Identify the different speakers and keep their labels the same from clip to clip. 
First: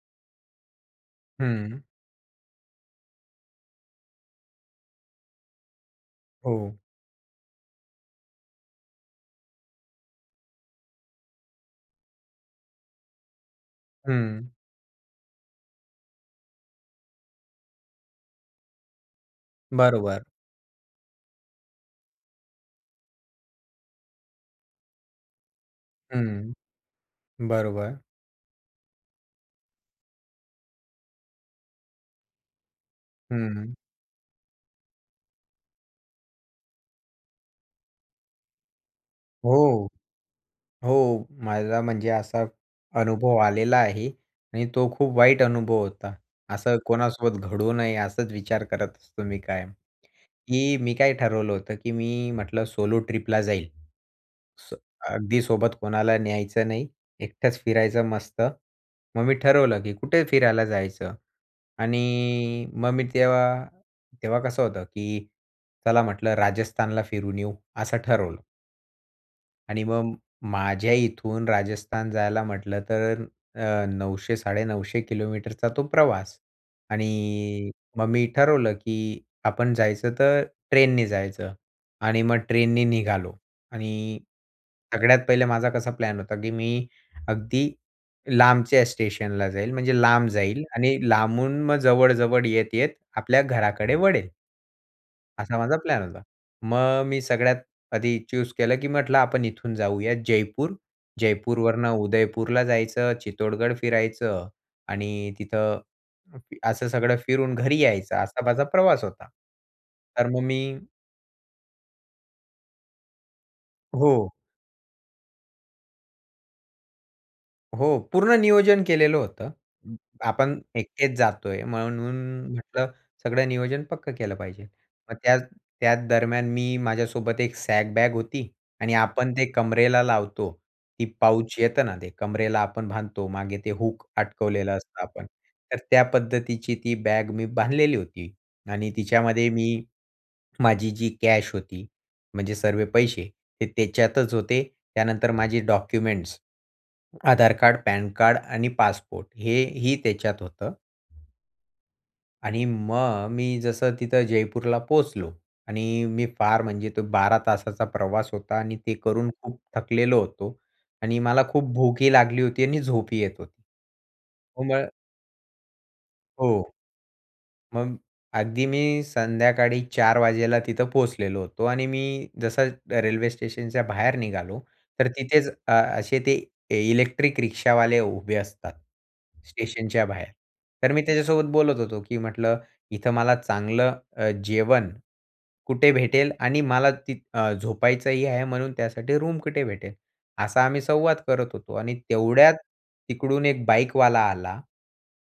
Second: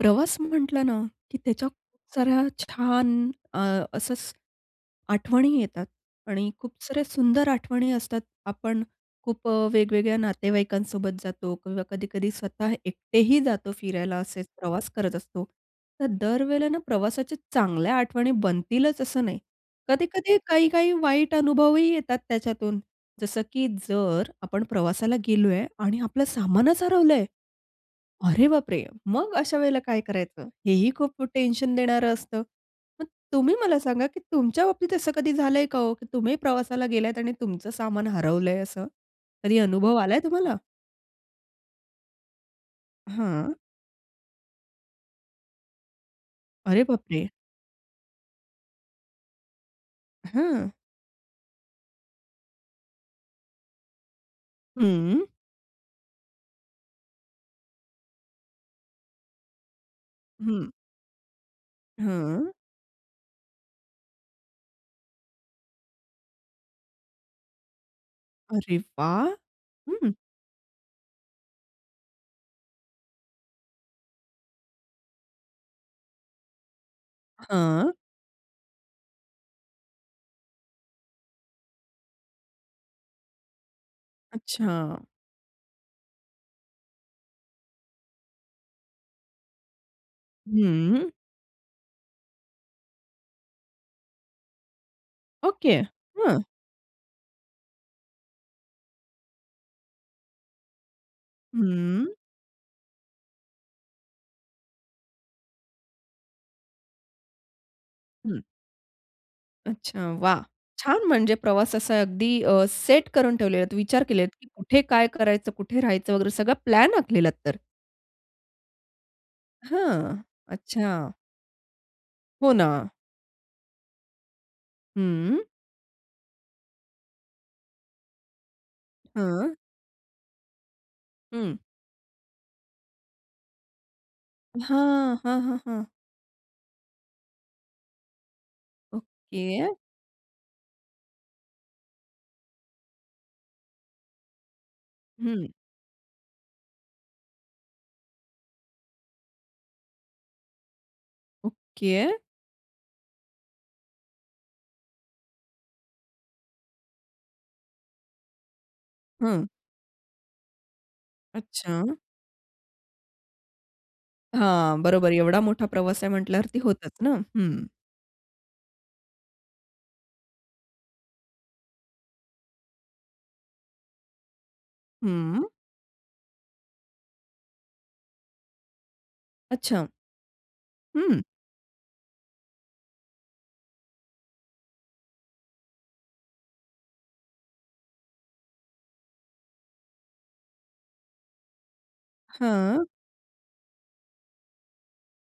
Speaker 1: प्रवास म्हटलं ना, की त्याच्या
Speaker 2: हं.
Speaker 1: खूप साऱ्या छान अ, असचं, आठवणी येतात आणि खूप
Speaker 2: हो.
Speaker 1: साऱ्या सुंदर आठवणी असतात, आपण खूप अ, वेगवेगळ्या नातेवाईकांसोबत जातो किंवा कधी-कधी स्वतः एकटेही जातो फिरायला,
Speaker 2: हं.
Speaker 1: असेचं प्रवास करत असतो. तर दर वेळेला ना प्रवासाच्या चांगल्या आठवणी बनतीलचं असं नाही.
Speaker 2: बरोबर.
Speaker 1: कधी-कधी काही-काही वाईट अनुभवही येतात त्याच्यातून, जसं की जर आपण प्रवासाला गेलो आहे आणि आपलं
Speaker 2: हं.
Speaker 1: सामानचं हरवलं आहे.
Speaker 2: बरोबर.
Speaker 1: अरे बापरे! मग अशा वेळेला काय करायचं? हे ही खूप खूप टेन्शन देणारं असतं. मग तुम्ही
Speaker 2: हं.
Speaker 1: मला सांगा, की तुमच्या बाबतीत असं कधी झालंय का ओ? की तुम्ही प्रवासाला गेलायंत आणि तुमचं सामान हरवलंय असं? कधी
Speaker 2: हो,
Speaker 1: अनुभव आलाय तुम्हाला?
Speaker 2: हो. मला म्हणजे असाचं अनुभव
Speaker 1: हां.
Speaker 2: आलेला आहे आणि तो खूप वाईट अनुभव होता. असं
Speaker 1: अरे बापरे!
Speaker 2: कोणासोबत घडू नये असाच विचार करत असतो मी कायम,
Speaker 1: हं.
Speaker 2: की मी काय ठरवलं होतं, की मी म्हटलं सोलो ट्रिपला जाईल. सो
Speaker 1: हं.
Speaker 2: अगदी सोबत कोणाला न्यायचं नाही, एकटंच फिरायचं मस्त. मग मी ठरवलं, की कुठे फिरायला
Speaker 1: हं.
Speaker 2: जायचं?
Speaker 1: हं.
Speaker 2: आणि मग मी तेव्हा तेव्हा कसं होतं, की चला म्हटलं राजस्थानला फिरून येऊ, असं ठरवलं.
Speaker 1: अरे वाह!
Speaker 2: आणि
Speaker 1: हं.
Speaker 2: मग माझ्या इथून, राजस्थान जायला म्हटलं तर अ, 900-950 किलोमीटरचा तो प्रवास आणि
Speaker 1: हां.
Speaker 2: मग मी ठरवलं, की आपण जायचं तर ट्रेननी जायचं आणि मग ट्रेननी निघालो. आणि
Speaker 1: अच्छा!
Speaker 2: सगळ्यात पहिले माझा कसा प्लॅन होता, की मी अगदी लांबच्या स्टेशनला जाईन. म्हणजे लांब जाईन आणि
Speaker 1: हं.
Speaker 2: लांबून मग जवळ-जवळ येत-येत, आपल्या घराकडे वळेन. असा माझा
Speaker 1: ओके.
Speaker 2: प्लॅन होता.
Speaker 1: हं.
Speaker 2: मग मी सगळ्यात आधी च्यूज केलं, की म्हटलं आपण इथून जाऊयात जयपूर. जयपूरवरून
Speaker 1: हम्म.
Speaker 2: उदयपूरला जायचं, चित्तोडगड फिरायचं आणि तिथं असं सगळं फिरून घरी यायचं
Speaker 1: हं.
Speaker 2: असा माझा प्रवास होता.
Speaker 1: अच्छा,
Speaker 2: तर
Speaker 1: वाह!
Speaker 2: मग मी
Speaker 1: छान म्हणजे प्रवास असा अगदी अ, सेट करून ठेवलेलला, विचार केलेलात
Speaker 2: हो.
Speaker 1: की कुठे काय करायचं? कुठे राहायचं वगैरे? सगळा प्लॅन आखलेलात तर.
Speaker 2: हो. पूर्ण नियोजन केलेलं होतं.
Speaker 1: हां,
Speaker 2: आपण एकटेच
Speaker 1: अच्छा.
Speaker 2: जातोय म्हणून
Speaker 1: हो
Speaker 2: न
Speaker 1: ना.
Speaker 2: म्हटलं, सगळं नियोजन पक्कं केलं पाहिजे. मग त्या
Speaker 1: हम्म.
Speaker 2: त्याच दरम्यान मी माझ्यासोबत एक सॅक बॅग होती आणि आपण ते
Speaker 1: हां.
Speaker 2: कमरेला लावतो ती पाऊच
Speaker 1: हं.
Speaker 2: येतं ना ते, कमरेला आपण बांधतो मागे ते हूक अटकवलेलं असतं
Speaker 1: हां.
Speaker 2: आपण.
Speaker 1: हां, हां,
Speaker 2: तर
Speaker 1: हां.
Speaker 2: त्या पद्धतीची ती बॅग मी बांधलेली होती आणि तिच्यामध्ये
Speaker 1: ओके.
Speaker 2: मी माझी जी कॅश होती म्हणजे सर्व पैसे ते त्याच्यातच होते. त्यानंतर
Speaker 1: हं.
Speaker 2: माझे documents, Aadhaar card, PAN card आणि पासपोर्ट हेही त्याच्यात होतं.
Speaker 1: ओके.
Speaker 2: आणि मग मी जसं तिथं जयपूरला पोहोचलो आणि अ, मी फार म्हणजे तो 12 तासाचा प्रवास होता आणि ते करून
Speaker 1: हं.
Speaker 2: खूप थकलेलो होतो आणि मला खूप
Speaker 1: अच्छा.
Speaker 2: भूकही लागली होती आणि झोपही येत होती.
Speaker 1: हां,
Speaker 2: [unintelligible]
Speaker 1: बरोबर एवढा मोठा प्रवास आहे म्हटल्यावरती
Speaker 2: हो.
Speaker 1: होतच ना. हं.
Speaker 2: मग अगदी मी संध्याकाळी 04:00 वाजेला तिथं पोहोचलेलो होतो आणि मी जसं रेल्वे स्टेशनच्या बाहेर निघालो, तर तिथेच
Speaker 1: हं.
Speaker 2: अ, असे ते ए इलेक्ट्रिक रिक्षावाले उभे असतात
Speaker 1: अच्छा.
Speaker 2: स्टेशनच्या बाहेर. तर मी
Speaker 1: हं.
Speaker 2: त्याच्यासोबत बोलत होतो, की म्हटलं इथं मला चांगलं अ, जेवण कुठे भेटेल आणि मला ति अ, झोपायचंही आहे म्हणून त्यासाठी रूम कुठे भेटेल? असा आम्ही संवाद करत होतो आणि तेवढ्यात
Speaker 1: हां.
Speaker 2: तिकडून एक बाईकवाला आला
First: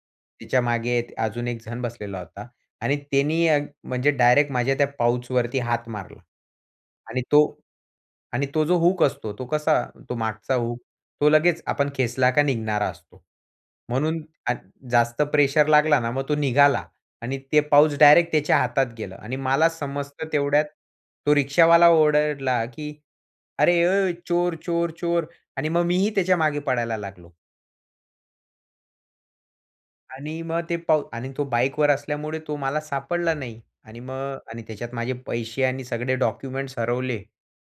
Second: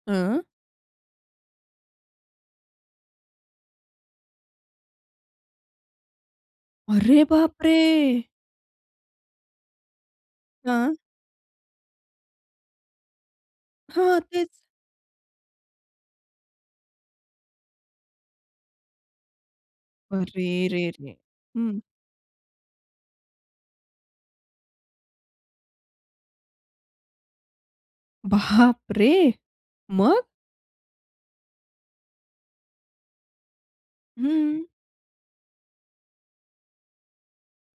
Speaker 1: हं.
Speaker 2: तिच्यामागे अजून एकजण बसलेला होता. आणि त्यांनी अ, म्हणजे डायरेक्ट माझ्या त्या पाउचवरती हात मारला.
Speaker 1: अरे
Speaker 2: आणि तो
Speaker 1: बापरे!
Speaker 2: आणि तो जो हूक असतो तो कसा? तो मागचा हूक,
Speaker 1: हं.
Speaker 2: तो लगेच आपण खेचला का निघणारा असतो.
Speaker 1: हां, हां,
Speaker 2: म्हणून
Speaker 1: तेच.
Speaker 2: अग जास्त प्रेशर लागला ना मग तो निघाला. आणि ते पाउच डायरेक्ट त्याच्या हातात गेलं. आणि मला समजतं तेवढ्यात
Speaker 1: अरे! रे, रे,
Speaker 2: तो
Speaker 1: हं.
Speaker 2: रिक्षावाला ओरडला की, "अरे ओय, चोर! चोर! चोर!" आणि मग मीही त्याच्या मागे पळायला लागलो.
Speaker 1: बापरे! मग?
Speaker 2: आणि मग ते पाउ आणि तो बाईकवर असल्यामुळे तो मला सापडला नाही. आणि मग
Speaker 1: हम्म.
Speaker 2: आणि त्याच्यात माझे पैसे आणि सगळे डॉक्युमेंट्स हरवले.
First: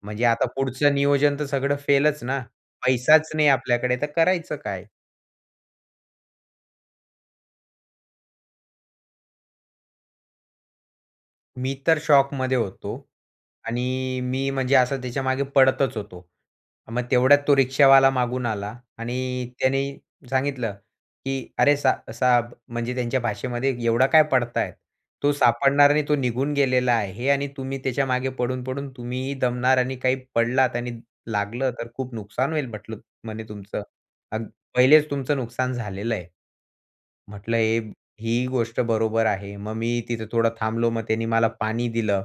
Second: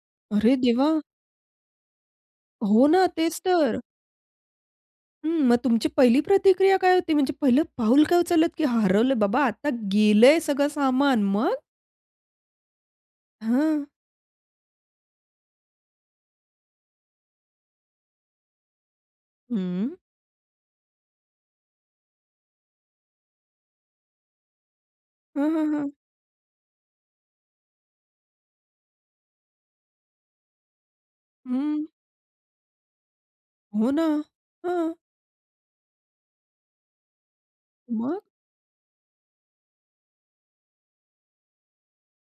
Speaker 2: म्हणजे आता
Speaker 1: अरे,
Speaker 2: पुढचं
Speaker 1: देवा!
Speaker 2: नियोजन तर सगळं फेलच ना.
Speaker 1: हो ना,
Speaker 2: पैसाच
Speaker 1: तेच
Speaker 2: नाही
Speaker 1: तर.
Speaker 2: आपल्याकडे तर करायचं काय?
Speaker 1: हं, मग तुमची पहिली प्रतिक्रिया काय होती? म्हणजे पहिलं पाऊल काय उचलतं की "हरवलं बाबा, आता गेलंय सगळं सामान." मग?
Speaker 2: मी तर शॉकमध्ये होतो.
Speaker 1: हं.
Speaker 2: आणि मी म्हणजे असं त्याच्यामागे पळतच होतो. मग तेवढ्यात तो रिक्षावाला मागून आला आणि त्याने
Speaker 1: हम्म.
Speaker 2: सांगितलं की "अरे, साह साहब." म्हणजे त्यांच्या भाषेमध्ये एवढा काय पळतायेत, तो
Speaker 1: हां, हां,
Speaker 2: सापडणार
Speaker 1: हां.
Speaker 2: नाही, तो निघून गेलेला आहे आणि तुम्ही त्याच्यामागे पळून-पळून, तुम्हीही दमणार आणि काही पडलात आणि लागलं
Speaker 1: हम्म.
Speaker 2: तर खूप नुकसान होईल म्हटलं म्हणे तुमचं
Speaker 1: हो ना.
Speaker 2: आणि
Speaker 1: हं.
Speaker 2: पहिलेच तुमचं नुकसान झालेलं आहे." म्हटलं हे,
Speaker 1: मग?
Speaker 2: हीही गोष्ट बरोबर आहे. मग मी तिथं थोडं थांबलो, मग त्याने मला पाणी दिलं.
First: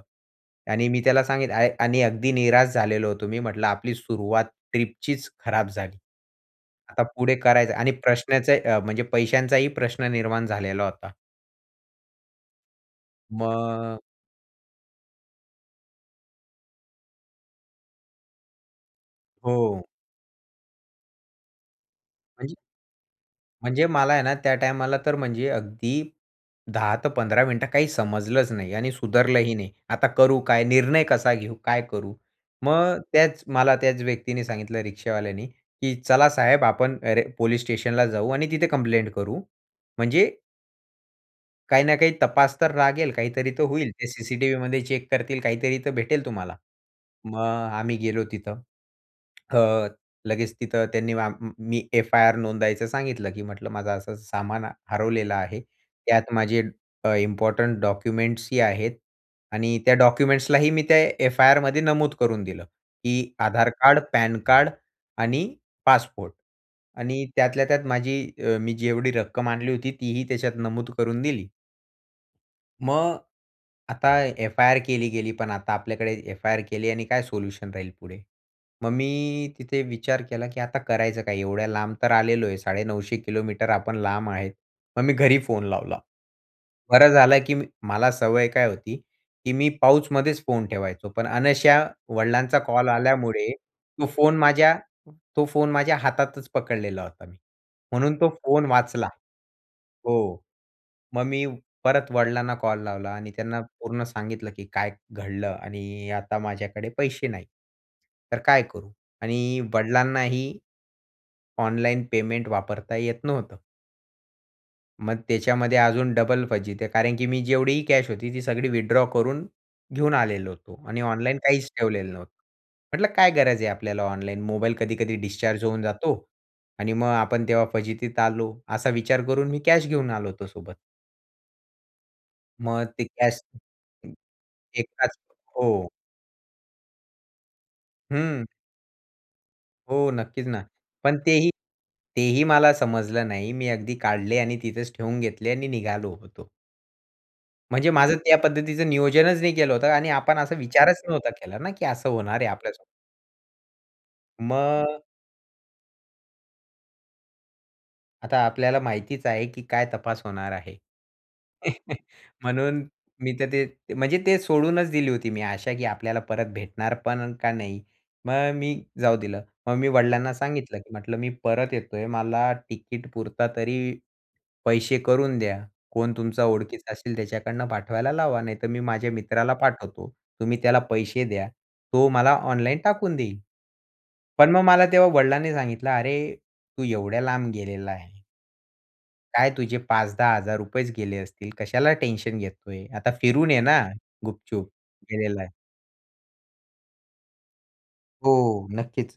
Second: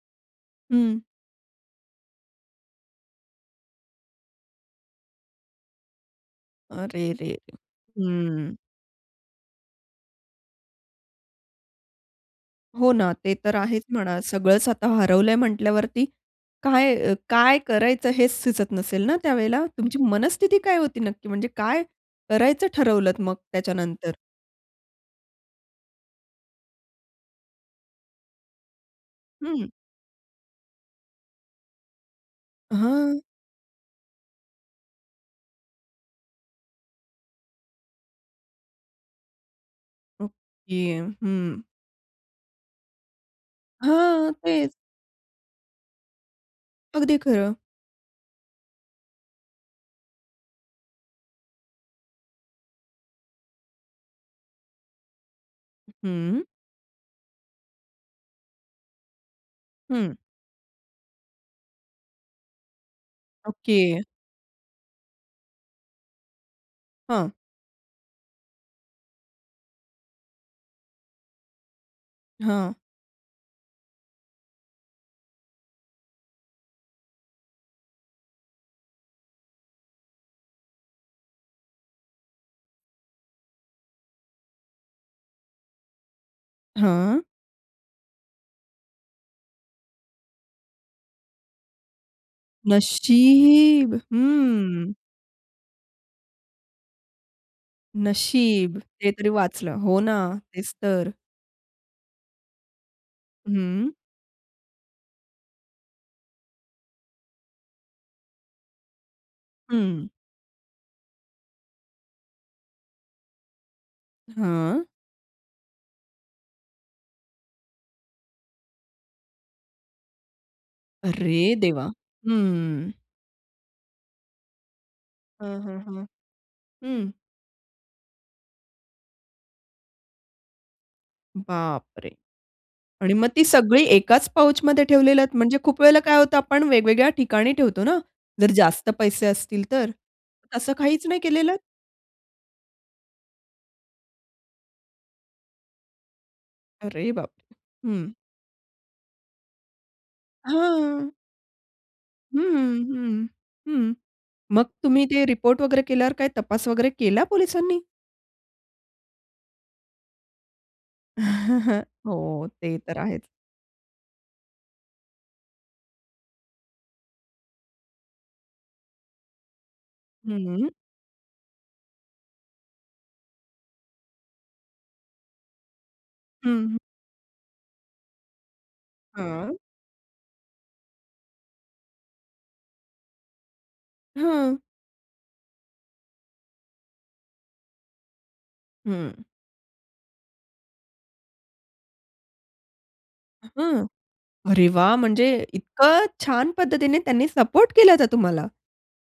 Speaker 2: आणि
Speaker 1: हं.
Speaker 2: मी त्याला सांगितलं अय आणि अगदी निराश झालेलो होतो. मी म्हटलं आपली सुरुवात ट्रिपचीच खराब झाली. आता पुढे
Speaker 1: अरेरे!
Speaker 2: करायच? आणि
Speaker 1: हम्म.
Speaker 2: प्रश्नाचे म्हणजे पैशांचाही प्रश्न निर्माण झालेला होता.
Speaker 1: हो ना, ते तर आहेच
Speaker 2: मग
Speaker 1: म्हणा. सगळंच आता हरवलंय म्हटल्यावरती काय काय अ, करायचं हेच सुचत नसेल ना त्यावेळेला?
Speaker 2: हो.
Speaker 1: तुमची मनस्थिती काय होती नक्की? म्हणजे काय
Speaker 2: म्हणजे
Speaker 1: करायचं ठरवलत मग
Speaker 2: म्हणजे
Speaker 1: त्याच्यानंतर?
Speaker 2: मला आहे ना त्या टायमाला तर म्हणजे अगदी 10-15 मिनिटं काही समजलंच नाही आणि सुधरलंही
Speaker 1: हं.
Speaker 2: नाही. आता करू काय? निर्णय कसा घेऊ? काय करू? मग
Speaker 1: हं.
Speaker 2: त्याच मला त्याच व्यक्तीने सांगितलं रिक्षावाल्याने, की "चला साहेब आपण अरे पोलीस स्टेशनला जाऊ आणि तिथे कंप्लेंट करू. म्हणजे"
Speaker 1: ओके, हं.
Speaker 2: "काही ना काही तपास तर लागेल. काहीतरी तर होईल. ते
Speaker 1: हां, तेच.
Speaker 2: सीसीटीव्हीमध्ये चेक करतील. काहीतरी तर भेटेल तुम्हाला."
Speaker 1: अगदी
Speaker 2: मग अ,
Speaker 1: खरं.
Speaker 2: आम्ही गेलो तिथं. अ, लगेच तिथं त्यांनी आम म मी एफ-आय-आर नोंदायचं सांगितलं, की "म्हटलं माझं असं-असं सामान हरवलेलं आहे.
Speaker 1: अ,
Speaker 2: त्यात
Speaker 1: हं.
Speaker 2: माझे अ, इम्पोर्टंट डॉक्युमेंट्स ही आहेत आणि त्या
Speaker 1: हं.
Speaker 2: डॉक्युमेंट्सलाही मी त्या एफआयआरमध्ये नमूद करून दिलं, की आधार कार्ड,
Speaker 1: ओके.
Speaker 2: पॅनकार्ड आणि पासपोर्ट आणि
Speaker 1: हं.
Speaker 2: त्यातल्या त्यात माझी अ, मी जेवढी रक्कम आणली होती. तीही त्याच्यात नमूद करून दिली.
Speaker 1: हां.
Speaker 2: मग, आता एफआयआर केली गेली, पण आता आपल्याकडे एफआयआर केली आणि काय सोल्युशन राहील पुढे. मग मी तिथे विचार केला, की आता करायचं काय? एवढ्या लांब तर आलेलो आहे, 950 किलोमीटर आपण लांब आहेत. मग मी घरी फोन लावला. बरं
Speaker 1: हां.
Speaker 2: झालं, की मला सवय काय होती, की मी पाऊचमध्येच फोन ठेवायचो. पण अनायासे वडिलांचा कॉल आल्यामुळे
Speaker 1: नशीब!
Speaker 2: तो फोन माझ्या
Speaker 1: हम्म.
Speaker 2: तो फोन माझ्या हातातच पकडलेला होता. म्हणून तो फोन
Speaker 1: नशीब,
Speaker 2: वाचला.
Speaker 1: ते तरी वाचलं. हो ना,
Speaker 2: हो.
Speaker 1: तेच तर.
Speaker 2: मग मी परत वडिलांना कॉल लावला आणि त्यांना
Speaker 1: हं.
Speaker 2: पूर्ण सांगितलं, की काय घडलं आणि अ, आता माझ्याकडे पैसे नाहीत. तर काय करू? आणि
Speaker 1: हं.
Speaker 2: वडिलांनाही ऑनलाईन पेमेंट वापरता येत नव्हतं.
Speaker 1: हां.
Speaker 2: मग त्याच्यामध्ये अजून डबल फजिती कारण की मी जेवढीही कॅश होती, ती सगळी विथड्रॉ करून, घेऊन आलेलो होतो आणि ऑनलाईन
Speaker 1: अरे
Speaker 2: काहीच
Speaker 1: देवा!
Speaker 2: ठेवलेलं नव्हतं.
Speaker 1: हम्म
Speaker 2: म्हंटलं काय गरज आहे आपल्याला ऑनलाईन मोबाईल कधी-कधी
Speaker 1: हां,
Speaker 2: डिस्चार्ज
Speaker 1: हां,
Speaker 2: होऊन
Speaker 1: हां.
Speaker 2: जातो. आणि मग
Speaker 1: हं.
Speaker 2: आपण तेव्हा फजितीत आलो. असा विचार करून मी कॅश घेऊन आलो होतो सोबत.
Speaker 1: बाप रे!
Speaker 2: मग ते
Speaker 1: आणि मग
Speaker 2: कॅश
Speaker 1: ती सगळी
Speaker 2: हं.
Speaker 1: एकाच पाउचमध्ये
Speaker 2: एकाच
Speaker 1: ठेवलेत म्हणजे खूप
Speaker 2: हो.
Speaker 1: वेळेला काय होतं आपण वेगवेगळ्या ठिकाणी ठेवतो ना,
Speaker 2: हं.
Speaker 1: जर जास्त पैसे असतील तर.
Speaker 2: हो, नक्कीच ना.
Speaker 1: तसं काहीच
Speaker 2: पण
Speaker 1: नाही
Speaker 2: तेही
Speaker 1: केलेलं?
Speaker 2: तेही मला समजलं नाही. मी अगदी काढले आणि तिथेच ठेवून घेतले आणि निघालो होतो.
Speaker 1: अरे बापरे!
Speaker 2: म्हणजे
Speaker 1: हं.
Speaker 2: माझं त्या पद्धतीचं नियोजनच नाही केलं होतं आणि आपण असा विचारच
Speaker 1: हां.
Speaker 2: नव्हता केला ना की असं
Speaker 1: हं,
Speaker 2: होणार आहे आपल्या सोबत.
Speaker 1: हं, हं. मग
Speaker 2: मग?
Speaker 1: तुम्ही ते रिपोर्ट वगैरे केल्यावर काय तपास वगैरे केला पोलिसांनी?
Speaker 2: आता आपल्याला माहितीच आहे की काय तपास होणार आहे.
Speaker 1: हो ते
Speaker 2: म्हणून
Speaker 1: तर आहेच.
Speaker 2: मी तर ते, म्हणजे ते सोडूनच दिली होती मी अशा की आपल्याला परत भेटणार पण का नाही? मग मी जाऊ दिलं, मग मी वडिलांना
Speaker 1: हं.
Speaker 2: सांगितलं की म्हटलं, "मी परत येतोय मला तिकीट पुरता तरी पैसे करून द्या. कोण तुमचा
Speaker 1: हं.
Speaker 2: ओळखीचं असेल त्याच्याकडनं पाठवायला लावा नाहीतर मी माझ्या मित्राला
Speaker 1: हां.
Speaker 2: पाठवतो, तुम्ही त्याला पैसे द्या तो मला ऑनलाईन टाकून देईल." पण
Speaker 1: हां.
Speaker 2: मग मला तेव्हा वडिलांनी सांगितलं, "अरे तू एवढ्या लांब गेलेला आहे
Speaker 1: हं.
Speaker 2: काय तुझे ₹5000-10000 चं गेले असतील. कशाला टेन्शन घेतोय? आता फिरून ये ना
Speaker 1: हां. अरे
Speaker 2: गुपचुप."
Speaker 1: वाह! म्हणजे
Speaker 2: गेलेलाय.
Speaker 1: इतकं छान पद्धतीने त्यांनी सपोर्ट केला होता तुम्हाला?
Speaker 2: हो नक्कीच.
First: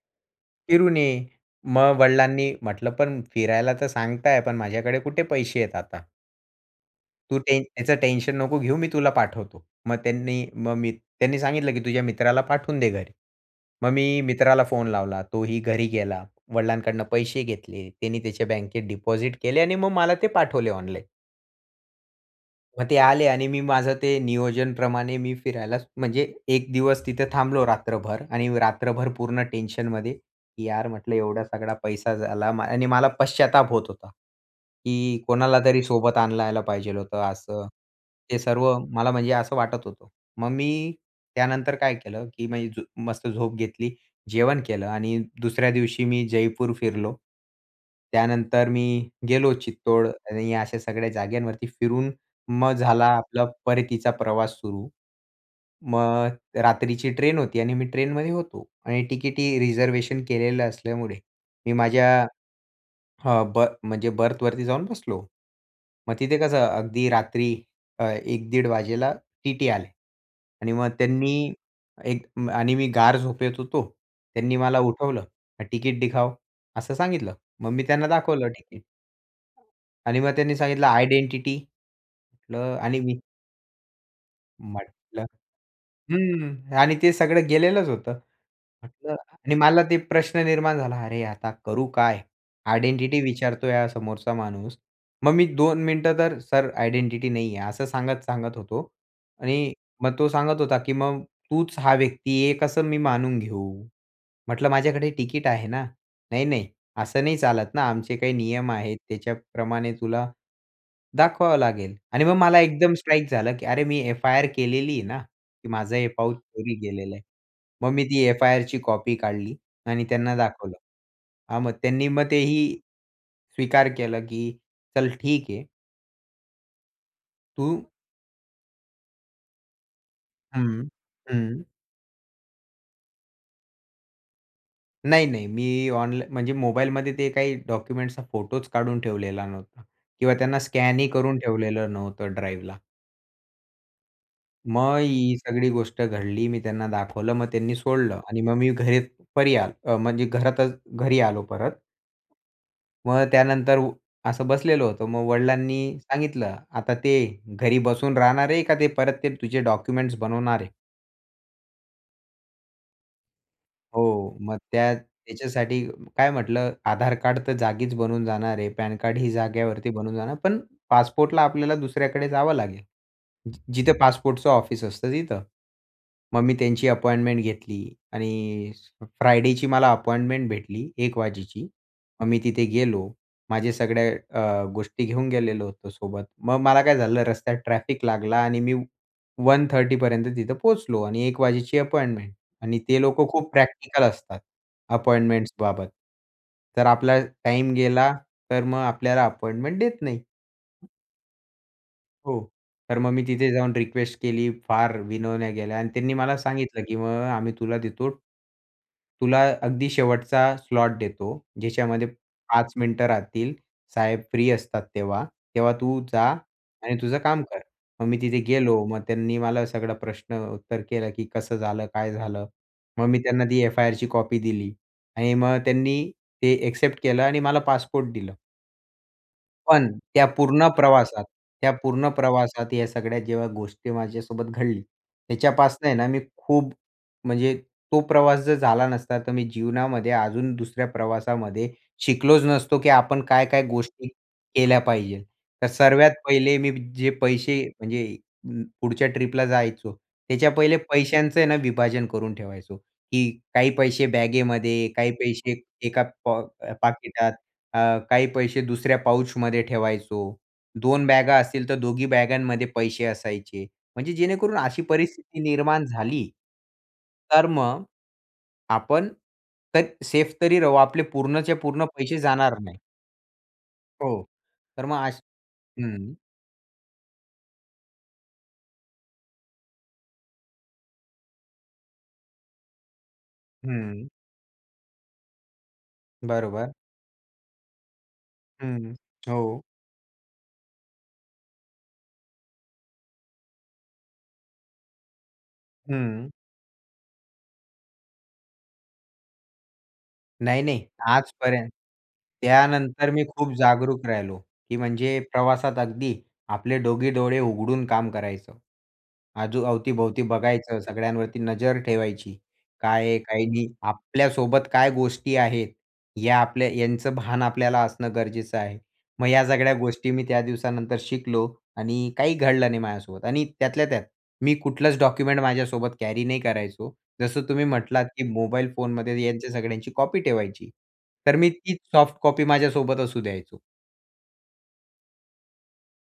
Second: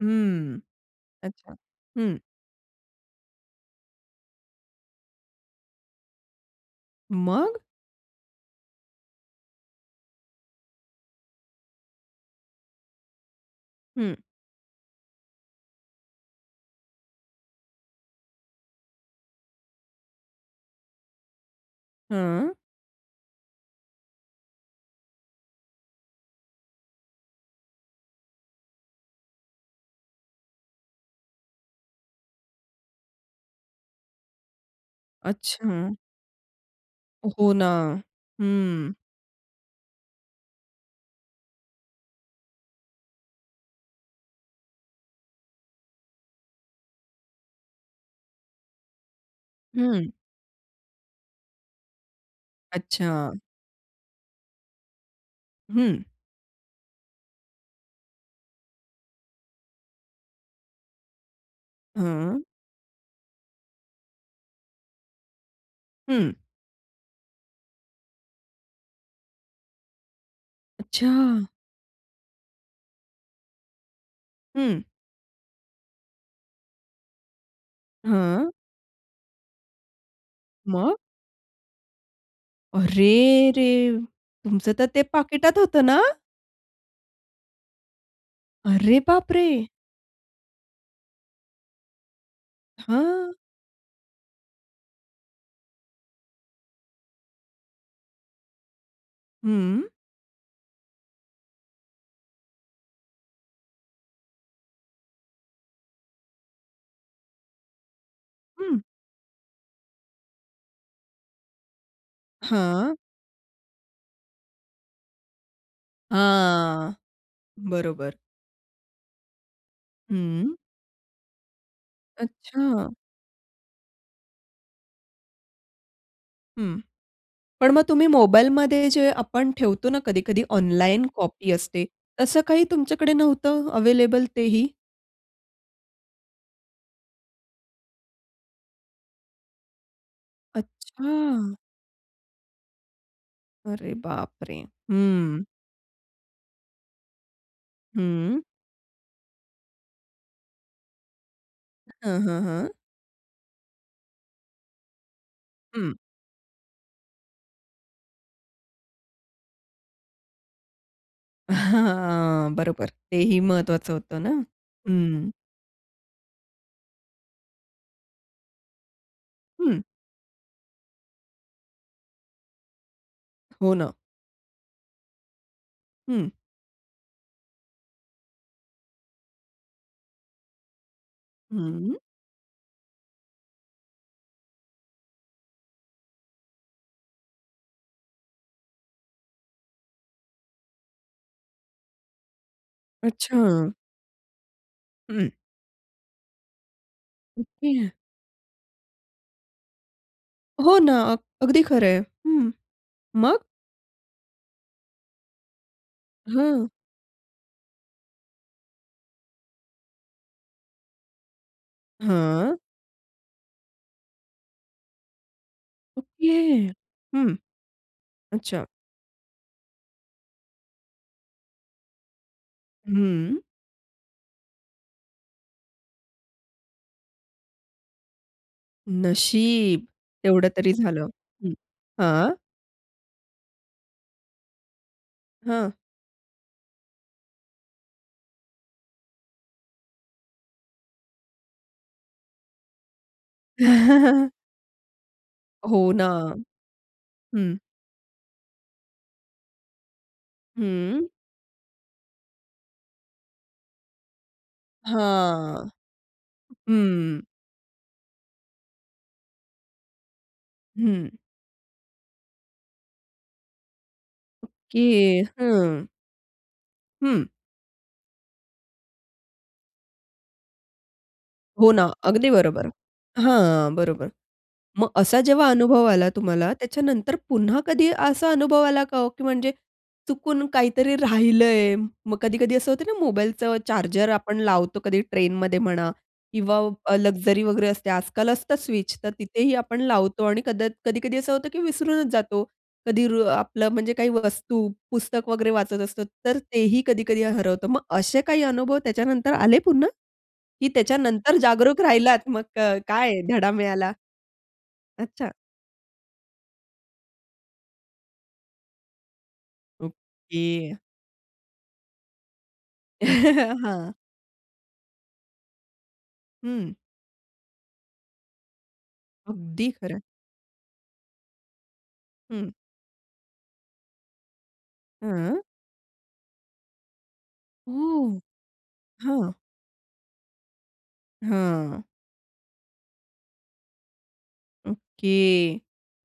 Speaker 1: हं,
Speaker 2: फिरून ये.
Speaker 1: अच्छा
Speaker 2: मग
Speaker 1: हं.
Speaker 2: वडिलांनी म्हंटलं, "पण फिरायला तर सांगताय पण माझ्याकडे कुठे पैसे आहेत आता." "तू ते,
Speaker 1: मग?
Speaker 2: टेन त्याचं टेन्शन नको घेऊ मी तुला पाठवतो." मग त्यांनी, मग मी त्यांनी सांगितलं, "की तुझ्या मित्राला पाठवून दे घरी." मग
Speaker 1: हं.
Speaker 2: मी मित्राला फोन लावला. तोही घरी गेला. वडिलांकडून पैसे घेतले. त्यानी त्याच्या बँकेत डिपॉझिट केले आणि मग मला ते पाठवले ऑनलाईन.
Speaker 1: हं.
Speaker 2: मग ते आले आणि मी माझं ते नियोजनप्रमाणे मी फिरायलाच म्हणजे 1 दिवस तिथे थांबलो रात्रभर आणि रात्रभर पूर्ण टेन्शनमध्ये, की यार म्हटलं एवढा सगळा पैसा झाला आणि मला पश्चाताप होत होता. की कोणालातरी
Speaker 1: अच्छा.
Speaker 2: सोबत आणलं यायला पाहिजेल होतं
Speaker 1: हो ना.
Speaker 2: असं. हे सर्व
Speaker 1: हं.
Speaker 2: मला म्हणजे असं वाटत होतं. मग मी त्यानंतर काय केलं, की म्हणजे मस्त झोप घेतली जेवण केलं आणि दुसऱ्या दिवशी मी जयपूर फिरलो. त्यानंतर मी गेलो चित्तोड
Speaker 1: हं.
Speaker 2: आणि अशा सगळ्या जागांवरती फिरून, मग झाला
Speaker 1: अच्छा.
Speaker 2: आपला परतीचा प्रवास सुरू.
Speaker 1: हं.
Speaker 2: मग रात्रीची ट्रेन होती आणि मी ट्रेनमध्ये होतो आणि तिकीटही रिझर्व्हेशन केलेलं असल्यामुळे मी माझ्या,
Speaker 1: हं.
Speaker 2: हां, बर्थ म्हणजे बर्थवरती जाऊन बसलो. मग
Speaker 1: हं.
Speaker 2: तिथे कसं अगदी रात्री अ, 1 दीड वाजेला टीटी आले. आणि मग त्यांनी
Speaker 1: अच्छा.
Speaker 2: एक आणि मी गाढ झोपेत होतो. त्यांनी मला
Speaker 1: हं.
Speaker 2: उठवलं. तिकिट दिखाओ असं सांगितलं. मग मी त्यांना दाखवलं
Speaker 1: हं.
Speaker 2: तिकीट. आणि मग त्यांनी सांगितलं
Speaker 1: मग?
Speaker 2: आयडेंटिटी म्हटलं आणि मी
Speaker 1: अरेरे! तुमचं तर ते
Speaker 2: म्हटलं
Speaker 1: पाकिटात होतं ना?
Speaker 2: हं. आणि ते सगळं गेलेलंच होतं.
Speaker 1: अरे
Speaker 2: म्हटलं
Speaker 1: बाप
Speaker 2: आणि
Speaker 1: रे!
Speaker 2: मला ते प्रश्न निर्माण झाला. अरे, आता करू काय? आयडेंटिटी
Speaker 1: हां.
Speaker 2: विचारतोय हा समोरचा माणूस. मग मी 2 मिनिटं तर सर आयडेंटिटी नाहीये असं सांगत-सांगत होतो. आणि
Speaker 1: हं.
Speaker 2: मग तो सांगत होता, की मग तूच हा व्यक्ती आहे हे कसं मी मानून घेऊ. म्हटलं माझ्याकडे टिकट आहे ना? नाही, नाही. असं नाही चालत ना आमचे काही नियम
Speaker 1: हं.
Speaker 2: आहेत, त्याच्याप्रमाणे तुला, दाखवावं लागेल. आणि मग मला एकदम
Speaker 1: हां.
Speaker 2: स्ट्राईक झालं की अरे मी F-I-R केलेली आहे ना, की माझं हे पाऊच चोरी
Speaker 1: हां,
Speaker 2: गेलेलं आहे. मग मी
Speaker 1: बरोबर.
Speaker 2: ती F-I-Rची कॉपी काढली आणि त्यांना
Speaker 1: हं.
Speaker 2: दाखवलं. मग त्यांनी मग तेही
Speaker 1: अच्छा.
Speaker 2: स्वीकार केला, की चल ठीक आहे.
Speaker 1: हं. पण
Speaker 2: तू
Speaker 1: मग तुम्ही मोबाईलमध्ये जे आपण ठेवतो ना कधी-कधी
Speaker 2: हं,
Speaker 1: ऑनलाईन कॉपी
Speaker 2: हं.
Speaker 1: असते, तसं काही तुमच्याकडे नव्हतं अवेलेबल तेही?
Speaker 2: नाही, नाही. मी ऑनला म्हणजे मोबाईलमध्ये ते काही डॉक्युमेंट्सचा फोटोच काढून ठेवलेला नव्हता किंवा त्यांना स्कॅनही करून
Speaker 1: अच्छा.
Speaker 2: ठेवलेलं नव्हतं ड्राईव्हला.
Speaker 1: अरे बापरे!
Speaker 2: मग ही
Speaker 1: हं.
Speaker 2: सगळी गोष्ट घडली. मी त्यांना दाखवलं. मग त्यांनी सोडलं. आणि
Speaker 1: हं.
Speaker 2: मग मी घरी परी आलो म्हणजे घरातच घरी आलो परत.
Speaker 1: हं, हं, हं.
Speaker 2: मग त्यानंतर असं बसलेलं होतो. मग वडिलांनी
Speaker 1: हं.
Speaker 2: सांगितलं, "आता ते घरी बसून राहणार आहे का ते परत ते तुझे डॉक्युमेंट्सबनवणार आहे?"
Speaker 1: हां बरोबर तेही महत्वाचं होतं ना
Speaker 2: हो मग त्या
Speaker 1: हं.
Speaker 2: त्याच्यासाठी काय म्हटलं आधार कार्ड तर जागीच बनवून जाणार आहे. पॅनकार्ड ही
Speaker 1: हं.
Speaker 2: जागेवरती बनवून जाणार पण, पासपोर्टला आपल्याला दुसऱ्याकडे जावं लागेल.
Speaker 1: हो
Speaker 2: जिथे
Speaker 1: ना.
Speaker 2: पासपोर्टचं ऑफिस असतं तिथं.
Speaker 1: हं.
Speaker 2: मग मी त्यांची अपॉइंटमेंट घेतली आणि फ्रायडेची मला अपॉइंटमेंट भेटली 1 वाजेची.
Speaker 1: हं.
Speaker 2: मग मी तिथे गेलो माझ्या सगळ्या अ, गोष्टी घेऊन गेलेलो होतो सोबत, मग मला काय झालं रस्त्यात ट्रॅफिक लागला आणि मी 1:30 पर्यंत तिथं पोहोचलो आणि 1 वाजेची अपॉइंटमेंट आणि ते लोकं खूप
Speaker 1: अच्छा.
Speaker 2: प्रॅक्टिकल असतात
Speaker 1: हं.
Speaker 2: अपॉइंटमेंट्स बाबत. तर आपला टाईम
Speaker 1: ओके.
Speaker 2: गेला तर मग आपल्याला अपॉइंटमेंट देत नाही.
Speaker 1: हो ना अगदी खरंय
Speaker 2: हो
Speaker 1: हं.
Speaker 2: तर मग मी
Speaker 1: मग?
Speaker 2: तिथे जाऊन रिक्वेस्ट केली, फार विनवण्या केल्या आणि त्यांनी मला
Speaker 1: हं.
Speaker 2: सांगितलं, "की मग आम्ही तुला देतो तुला अगदी शेवटचा स्लॉट देतो." ज्याच्यामध्ये
Speaker 1: हं.
Speaker 2: 5 मिनिटं राहतील साहेब फ्री असतात तेव्हा. तेव्हा तू जा
Speaker 1: ओके.
Speaker 2: आणि तुझं
Speaker 1: हं.
Speaker 2: काम कर." मग मी तिथे
Speaker 1: अच्छा.
Speaker 2: गेलो. मग त्यांनी मला सगळं प्रश्न उत्तर केलं, "की कसं झालं? काय झालं?" मग मी
Speaker 1: हं.
Speaker 2: त्यांना ती एफ-आय-आरची कॉपी दिली. आणि मग त्यांनी ते एक्सेप्ट केलं आणि मला पासपोर्ट दिलं.
Speaker 1: नशीब.
Speaker 2: पण, त्या
Speaker 1: तेवढं
Speaker 2: पूर्ण
Speaker 1: तरी झालं
Speaker 2: प्रवासात.
Speaker 1: हं.
Speaker 2: त्या पूर्ण
Speaker 1: हां.
Speaker 2: प्रवासात या सगळ्या जेव्हा गोष्टी माझ्यासोबत घडली.
Speaker 1: हं.
Speaker 2: ह्याच्यापासून आहे ना मी खूप, म्हणजे तो प्रवास जर झाला नसता तर मी जीवनामध्ये अजून दुसऱ्या प्रवासामध्ये, शिकलोच नसतो, की आपण काय, काय गोष्टी, केल्या पाहिजे. तर
Speaker 1: हो ना.
Speaker 2: सर्वात पहिले मी जे
Speaker 1: हं.
Speaker 2: पैसे म्हणजे, अ, पुढच्या ट्रिपला जायचो, त्याच्या पहिले
Speaker 1: हम्म.
Speaker 2: पैशांच आहे ना विभाजन करून ठेवायचो. की काही पैसे बॅगेमध्ये काही पैसे
Speaker 1: हां.
Speaker 2: एका पॉक
Speaker 1: हम्म.
Speaker 2: पाकिटात, अ, काही पैसे दुसऱ्या पाऊचमध्ये ठेवायचो. दोन
Speaker 1: हं.
Speaker 2: बॅगा असतील तर दोघी बॅगांमध्ये पैसे असायचे. म्हणजे जेणेकरून अशी
Speaker 1: ओके.
Speaker 2: परिस्थिती निर्माण
Speaker 1: हं.
Speaker 2: झाली.
Speaker 1: हं.
Speaker 2: तर मग. आपण तर सेफ तरी राहू. आपले पूर्णच्या
Speaker 1: हो ना,
Speaker 2: पूर्ण पैसे
Speaker 1: अगदी
Speaker 2: जाणार
Speaker 1: बरोबर
Speaker 2: नाही.
Speaker 1: हां, बरोबर.
Speaker 2: हो. तर
Speaker 1: मग
Speaker 2: मग
Speaker 1: असा
Speaker 2: अश
Speaker 1: जेव्हा अनुभव आला
Speaker 2: हं.
Speaker 1: तुम्हाला त्याच्यानंतर पुन्हा कधी असा अनुभव आला का हो? की म्हणजे, चुकून काहीतरी राहिलंय मग, कधी कधी असं होते ना मोबाईलचं चार्जर
Speaker 2: हं.
Speaker 1: आपण लावतो कधी ट्रेनमध्ये म्हणा. किंवा
Speaker 2: बरोबर.
Speaker 1: लक्झरी, वगैरे असते आजकाल असतं
Speaker 2: हं,
Speaker 1: स्विच. तर तिथेही
Speaker 2: हो.
Speaker 1: आपण लावतो आणि कदा कधी-कधी असं होते, की विसरूनचं जातो. कधी रु आपलं म्हणजे काही वस्तू, पुस्तक वगैरे वाचत असतो.
Speaker 2: हं.
Speaker 1: तर तेही कधी-कधी हरवतं. मग असे काही अनुभव त्याच्यानंतर आले पुन्हा?
Speaker 2: नाही,
Speaker 1: की
Speaker 2: नाही.
Speaker 1: त्याच्यानंतर
Speaker 2: आजपर्यंत
Speaker 1: जागरूक राहिलात, मग क
Speaker 2: त्यानंतर
Speaker 1: काय
Speaker 2: मी
Speaker 1: धडा
Speaker 2: खूप
Speaker 1: मिळाला?
Speaker 2: जागरूक राहिलो. की म्हणजे
Speaker 1: अच्छा.
Speaker 2: प्रवासात अगदी, आपले दोघी डोळे उघडून काम करायचो. अजून, अवती-भोवती
Speaker 1: ओके.
Speaker 2: बघायचं. सगळ्यांवरती नजर ठेवायची. काय आहे काय नाही.
Speaker 1: हां.
Speaker 2: आपल्यासोबत काय गोष्टी आहेत. या आपल्या
Speaker 1: हं.
Speaker 2: ह्यांचं भान आपल्याला असणं गरजेचं आहे. मग या
Speaker 1: अगदी
Speaker 2: सगळ्या
Speaker 1: खरं.
Speaker 2: गोष्टी मी त्या दिवसानंतर शिकलो. आणि काही
Speaker 1: हं.
Speaker 2: घडलं नाही माझ्यासोबत आणि त्यातल्या त्यात मी कुठलंच डॉक्युमेंट
Speaker 1: हं.
Speaker 2: माझ्यासोबत कॅरी नाही करायचो. जसं तुम्ही म्हटलात,
Speaker 1: ओह!
Speaker 2: की मोबाईल फोनमध्ये
Speaker 1: हां.
Speaker 2: यांच्या सगळ्यांची कॉपी ठेवायची. तर मी तीच
Speaker 1: हं.
Speaker 2: सॉफ्ट कॉपी माझ्यासोबत असू द्यायचो.
Speaker 1: ओके,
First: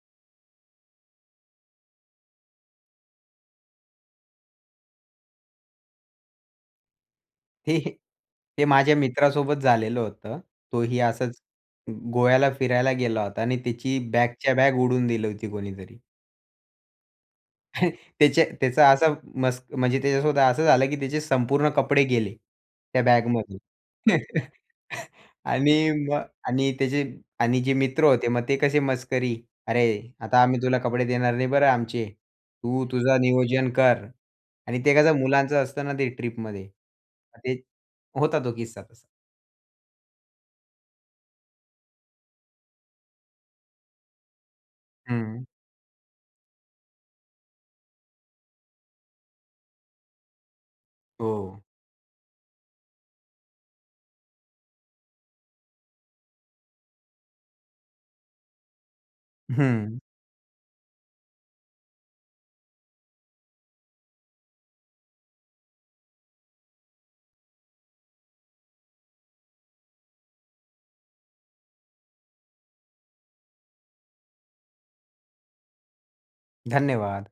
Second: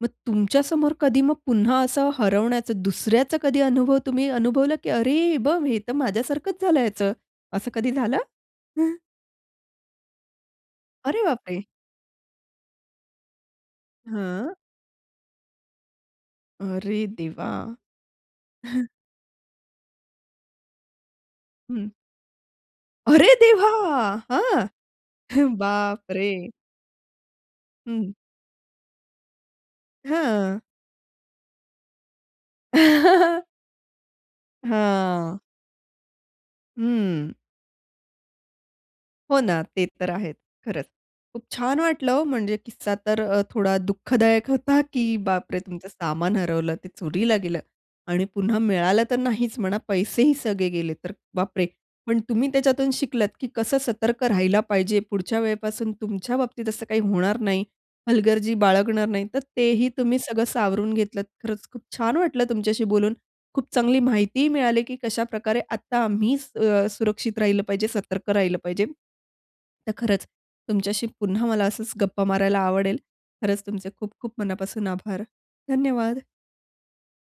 Speaker 1: मग तुमच्यासमोर कधी मग पुन्हा असं हरवण्याचं दुसऱ्याचं कधी अनुभव तुम्ही अनुभवलं, की "अरे हे बघ! हे तर माझ्यासारखंच झाल ह्याच." असं
Speaker 2: हे,
Speaker 1: कधी
Speaker 2: हे,
Speaker 1: झालं?
Speaker 2: ते माझ्या मित्रासोबत झालेलं होतं. तोही
Speaker 1: अरे
Speaker 2: असंच
Speaker 1: बापरे!
Speaker 2: ग गोव्याला फिरायला गेला होता आणि त्याची बॅगच्या
Speaker 1: हं.
Speaker 2: बॅग उडवून दिली होती कोणीतरी.
Speaker 1: अरे देवा!
Speaker 2: त्याच्या त्याचा असा मस्क म्हणजे त्याच्यासोबत असं झालं की त्याचे संपूर्ण
Speaker 1: हं.
Speaker 2: कपडे गेले, त्या
Speaker 1: अरे
Speaker 2: बॅगमध्ये
Speaker 1: देवा! हां,
Speaker 2: आणि मग
Speaker 1: बापरे!
Speaker 2: आणि त्याचे आणि जे मित्र
Speaker 1: हं.
Speaker 2: होते मग ते कसे मस्करी, "अरे! आता
Speaker 1: हां.
Speaker 2: आम्ही तुला कपडे देणार नाही बरं आमचे, तू तुझं नियोजन कर" आणि ते कसं
Speaker 1: हां.
Speaker 2: मुलांचं असतं ना ते ट्रिपमध्ये
Speaker 1: हं.
Speaker 2: मग ते होता तो किस्सा तसा.
Speaker 1: हो ना, ते तर आहेच. खरंच खूप छान वाटलं हो म्हणजे किस्सा तर थोडा अ, दुःखदायक होता, की
Speaker 2: हं.
Speaker 1: बापरे! तुमचं सामान हरवलं ते चोरीला गेलं आणि पुन्हा मिळालं तर नाहीचं म्हणा पैसेही सगळे गेले तर
Speaker 2: हो.
Speaker 1: बापरे! पण तुम्ही त्याच्यातून शिकलात, की कसं सतर्क राहायला पाहिजे पुढच्या वेळेपासून तुमच्या बाबतीत असं काही होणार नाही, हलगर्जी बाळगणार नाही तर तेही
Speaker 2: हं.
Speaker 1: तुम्ही सगळं सावरून घेतलत. खरंच खूप छान वाटलं तुमच्याशी बोलून, खूप चांगली माहितीही मिळाली, की कशाप्रकारे आता आम्ही स अ, सुरक्षित राहिलं पाहिजे, सतर्क राहिलं पाहिजे. तर खरंच तुमच्याशी पुन्हा मला असचं गप्पा मारायला आवडेल. खरंच तुमचे खूप-खूप मनापासून आभार, धन्यवाद!
Speaker 2: धन्यवाद.